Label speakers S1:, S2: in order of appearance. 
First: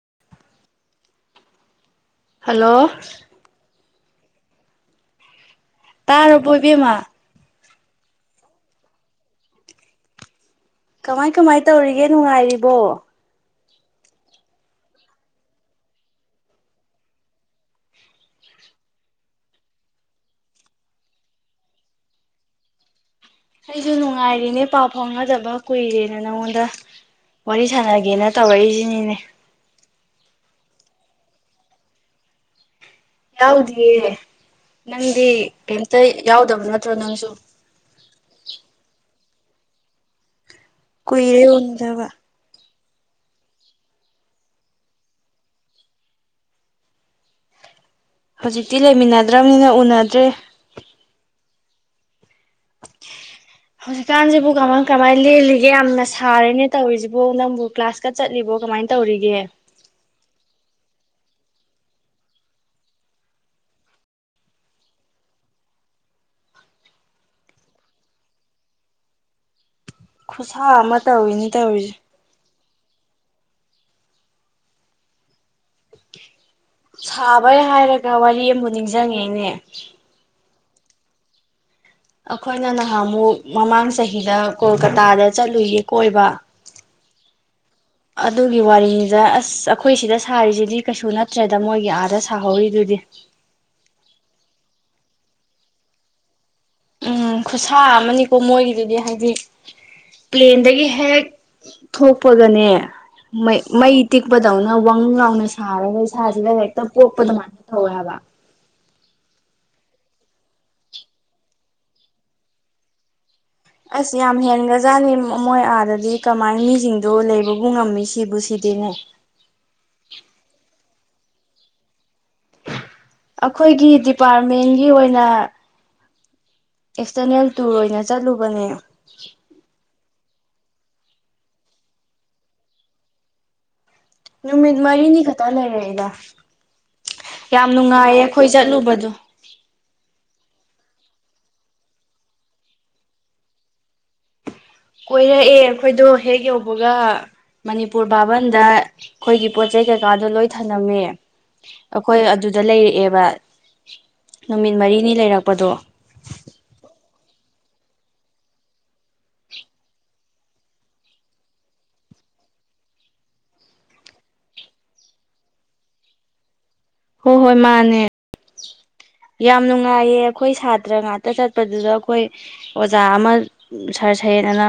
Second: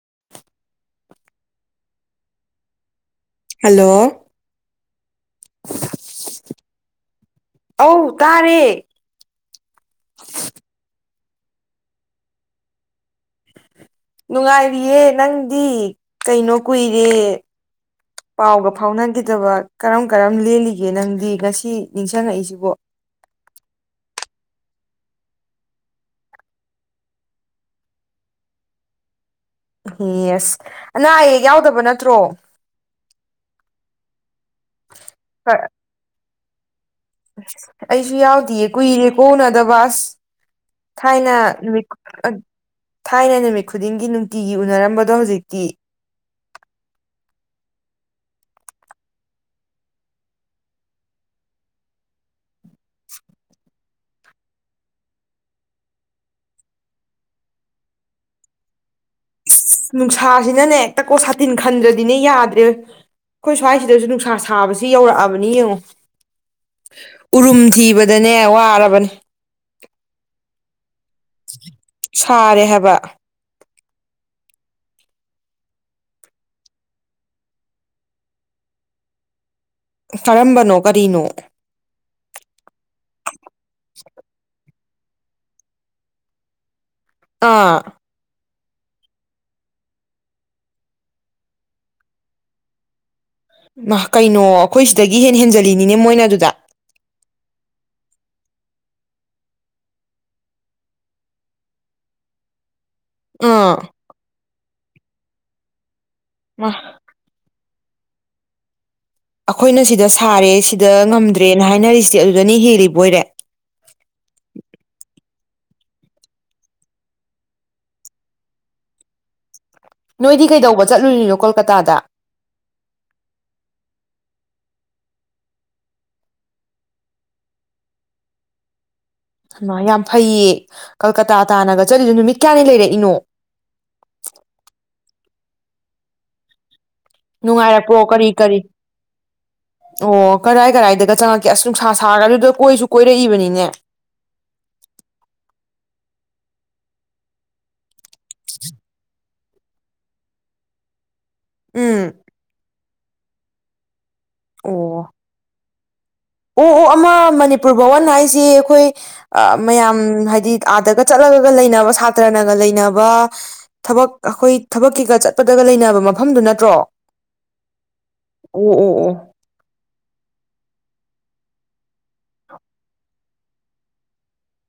S1: [inaudible]
S2: hello
S1: hello
S2: ꯇꯥꯔꯕꯣ ꯏꯕꯦꯃꯥ
S1: ꯑꯧ ꯇꯥꯔꯦ
S2: ꯀꯃꯥꯏ ꯀꯃꯥꯏ ꯇꯧꯔꯤꯒꯦ ꯅꯨꯡꯉꯥꯏꯔꯤꯕꯣ
S1: ꯅꯨꯡꯉꯥꯏꯔꯤꯌꯦ ꯅꯪꯗꯤ ꯀꯩꯅꯣ ꯀꯨꯏꯔꯦ ꯄꯥꯎꯒ ꯐꯥꯎꯅꯈꯤꯗꯕ ꯀꯔꯝ ꯀꯔꯝ ꯂꯦꯜꯂꯤꯒꯦ ꯅꯪꯗꯤ ꯉꯁꯤ ꯅꯤꯡꯁꯤꯡꯉꯛꯏꯁꯤꯕꯣ
S2: ꯑꯩꯁꯨ ꯅꯨꯡꯉꯥꯏꯔꯤꯅꯦ ꯄꯥꯎ ꯐꯥꯎꯅꯗꯕ ꯀꯨꯏꯔꯦꯅ ꯅꯉꯣꯟꯗ ꯋꯥꯔꯤ ꯁꯥꯟꯅꯒꯦꯅ ꯇꯧꯔꯛꯏꯁꯤꯅꯤꯅꯦ
S1: ꯌꯦꯁ ꯑꯅꯥ ꯑꯌꯦꯛ ꯌꯥꯎꯗꯕ ꯅꯠꯇ꯭ꯔꯣ
S2: ꯌꯥꯎꯗꯑ ꯅꯪꯗꯤꯇ ꯌꯥꯎꯗꯕꯅ ꯇꯅꯁꯨ
S1: ꯨ ꯌꯥꯎꯗꯤꯌꯦ ꯀꯨꯏꯔꯦ ꯀꯣ ꯎꯅꯗꯕꯥꯁ ꯊꯥꯏꯅ
S2: ꯀꯨꯏꯔꯦ
S1: ꯅꯨꯃꯤꯠ
S2: ꯎꯅꯗꯕ
S1: ꯊꯥꯏꯅ ꯅꯨꯃꯤꯠ ꯈꯨꯗꯤꯡꯒꯤ ꯅꯨꯡꯇꯤꯒꯤ ꯎꯅꯔꯝꯕꯗꯣ ꯍꯧꯖꯤꯛꯇꯤ
S2: ꯍꯧꯖꯤꯛꯇꯤ ꯂꯩꯃꯤꯟꯅꯗ꯭ꯔꯕꯅꯤꯅ ꯎꯅꯗ꯭ꯔꯦ
S1: [inaudible]
S2: ꯍꯧꯖꯤꯛꯀꯥꯟꯁꯤꯕꯨ ꯀꯃꯥꯏ ꯀꯃꯥꯏꯅ ꯂꯦꯜꯂꯤꯒꯦ ꯌꯥꯝꯅ ꯁꯥꯔꯦꯅꯦ ꯇꯧꯔꯤꯁꯤꯕꯣ ꯅꯪꯕꯨ ꯀ꯭ꯂꯥꯁꯀ ꯆꯠꯂꯤꯕꯣ ꯀꯃꯥꯏꯅ ꯇꯧ
S1: ꯅꯨꯡꯁꯥꯁꯤꯅꯅꯦ ꯍꯦꯛꯇ ꯀꯣ ꯁꯥꯇꯤꯟ ꯈꯟꯗ꯭ꯔꯗꯤꯅꯦ ꯌꯥꯗ꯭ꯔꯦ ꯑꯩꯈꯣꯏ ꯁ꯭ꯋꯥꯏꯁꯤꯗꯁꯨ ꯅꯨꯡꯁꯥ ꯁꯥꯕꯁꯤ ꯌꯧꯔꯛꯑꯕꯅꯤ ꯌꯦꯡꯉꯣ ꯎꯔꯨꯝ ꯊꯤꯕꯗꯅꯦ ꯋꯥꯔꯕꯅꯦ
S2: ꯈꯨꯁꯃꯠ ꯇꯧꯏꯅꯤ ꯇꯧꯏ
S1: ꯋꯥ
S2: ꯁꯥꯕꯩ ꯍꯥꯏꯔꯒ ꯋꯥꯔꯤ ꯑꯃꯨ ꯅꯤꯡꯁꯤꯡꯉꯦꯅꯦ
S1: ꯀꯔꯝꯕꯅꯣ ꯀꯔꯤꯅꯣ
S2: ꯑꯩꯈꯣꯏꯅ ꯅꯍꯥꯃꯨꯛ ꯃꯃꯥꯡ ꯆꯍꯤꯗ ꯀꯣꯜꯀꯇꯥꯗ ꯆꯠꯂꯨꯌꯦ ꯀꯣꯏꯕ
S1: ꯑꯥ
S2: ꯑꯗꯨꯒꯤ ꯋꯥꯔꯤꯅꯤꯗ ꯑꯁ ꯑꯩꯈꯣꯏ ꯁꯤꯗ ꯁꯥꯔꯤꯁꯤꯗꯤ ꯀꯩꯁꯨ ꯅꯠꯇ꯭ꯔꯦꯗ ꯃꯣꯏꯒꯤ ꯑꯥꯗ ꯁꯥꯍꯧꯔꯤꯗꯨꯗꯤ
S1: ꯀꯩꯅꯣ ꯑꯩꯈꯣꯏ ꯁꯤꯗꯒꯤ ꯍꯦ ꯍꯦꯟꯖꯜꯂꯤꯅꯤꯅꯦ ꯃꯣꯏꯅ ꯑꯗꯨꯗ
S2: ꯎꯝ ꯈꯨꯠꯁꯥ ꯑꯃꯅꯤꯀꯣ ꯃꯣꯏꯒꯤꯗꯨꯗꯤ ꯍꯥꯏꯗꯤ ꯄ꯭ꯂꯦꯟꯗꯒꯤ ꯍꯦꯛ ꯊꯣꯛꯄꯒꯅꯦ ꯃ
S1: ꯑꯥ
S2: ꯃ ꯏꯇꯦꯛꯕꯗꯥꯅ ꯋꯥ ꯂꯥꯎꯅ ꯁꯥꯔꯒ ꯁꯥꯖꯔ
S1: ꯃꯥ
S2: ꯍꯥꯏꯦꯛꯇ ꯄꯣꯞꯄꯗꯃꯥꯟ ꯍꯕ
S1: ꯑꯩꯈꯣꯏꯅ ꯁꯤꯗ ꯁꯥꯔꯦ ꯁꯤꯗ ꯉꯝꯗ꯭ꯔꯦꯅ ꯍꯥꯏꯅꯔꯤꯁꯤꯗꯤ ꯑꯗꯨꯗꯅꯤ ꯍꯦꯜꯂꯤꯕ ꯑꯣꯏꯔꯦ
S2: ꯑꯣꯖꯥꯅꯤ ꯃꯣꯏ ꯑꯥꯗꯗꯤ ꯀꯃꯥꯏ ꯃꯤꯁꯤꯡꯗꯣ ꯂꯩꯕꯕꯨ ꯉꯝꯃꯤ ꯁꯤꯕꯨ ꯁꯤꯗꯤꯅꯦ
S1: ꯅꯣꯏꯗꯤ ꯀꯩꯗꯧꯕ ꯆꯠꯂꯨꯔꯤꯅꯣ ꯀꯣꯜꯀꯇꯥꯗ
S2: ꯑꯩꯈꯣꯏꯒꯤ ꯗꯤꯄꯥꯔꯠꯃꯦꯟꯒꯤ ꯑꯣꯏꯅ ꯑꯦꯛꯁꯇꯔꯅꯦꯜ ꯇꯨꯔ ꯑꯣꯏꯅ ꯆꯠꯂꯨꯕꯅꯦ
S1: ꯌꯥꯝ ꯐꯩꯌꯦ ꯀꯜꯀꯇꯥ ꯇꯥꯅꯒ ꯆꯠꯂꯤꯗꯨ ꯅꯨꯃꯤꯠ ꯀꯌꯥꯅꯤ ꯂꯩꯔꯛꯏꯅꯣ
S2: ꯇꯅꯦꯅꯦꯗ
S1: ꯅꯨꯡꯉꯥꯏꯔꯛꯄꯣ ꯀꯔꯤ ꯀꯔꯤ ꯑꯣ ꯀꯔꯥꯏ ꯀꯔꯏꯗꯒ ꯆꯪꯉꯛꯀꯦ ꯑꯁ ꯅꯨꯡꯁꯥ ꯁꯥꯔ ꯑꯗꯨꯗ ꯀꯣꯏꯁꯨ ꯀꯣꯏꯔꯛꯏꯕꯅꯤꯅꯦ
S2: ꯀꯣꯏꯔꯛꯑꯦ ꯑꯩꯈꯣꯏꯗꯣ ꯍꯦꯛ ꯌꯧꯕꯒꯅꯤ ꯄꯨꯔꯕꯥꯕꯟꯗ ꯑꯩꯈꯣꯏꯒꯤ ꯄꯣꯠ ꯆꯩ ꯀꯩꯀꯥꯗꯣ ꯂꯣꯏ ꯊꯝꯂꯝꯝꯃꯦ
S1: ꯎꯝ
S2: ꯑꯩꯈꯣꯏ ꯑꯗꯨꯗ ꯂꯩꯔꯛꯑꯦꯕ ꯋꯥ ꯅꯨꯃꯤꯠ
S1: ꯑꯣ
S2: ꯃꯔꯤꯅꯤ ꯂꯩꯔꯛꯄꯗꯣ
S1: ꯑꯣ ꯑꯣ ꯑꯃ ꯃꯅꯤꯄꯨꯔ ꯕꯥꯋꯟ ꯍꯥꯏꯁꯤ ꯑꯩꯈꯣꯏ ꯃꯌꯥꯝ ꯍꯥꯏꯗꯤ ꯑꯥꯗꯒ ꯆꯠꯂꯒꯒ ꯂꯩꯅꯕ ꯁꯥꯇ꯭ꯔꯅꯒ ꯂꯩꯅꯕ ꯊꯕꯛ ꯑꯩꯈꯣꯏ ꯊꯕꯛ ꯀꯩꯒ ꯆꯠꯄꯗꯒ ꯂꯩꯅꯕ ꯃꯐꯝꯗꯨ ꯅꯠꯇ꯭ꯔꯣ
S2: ꯍꯣꯏ ꯍꯣꯏ ꯃꯥꯅꯦ
S1: ꯑꯣ ꯑꯣ ꯑꯣ
S2: ꯌꯥꯝ ꯅꯨꯡꯉꯥꯏꯌꯦ ꯑꯩꯈꯣꯏ ꯁꯥꯇ꯭ꯔ ꯉꯇ ꯇ ꯆꯠꯄꯗꯨꯗ ꯑꯩꯈꯣꯏ ꯑꯣꯖꯥ ꯑꯃ ꯁꯥꯔ ꯁꯍꯦꯠ ꯑꯅ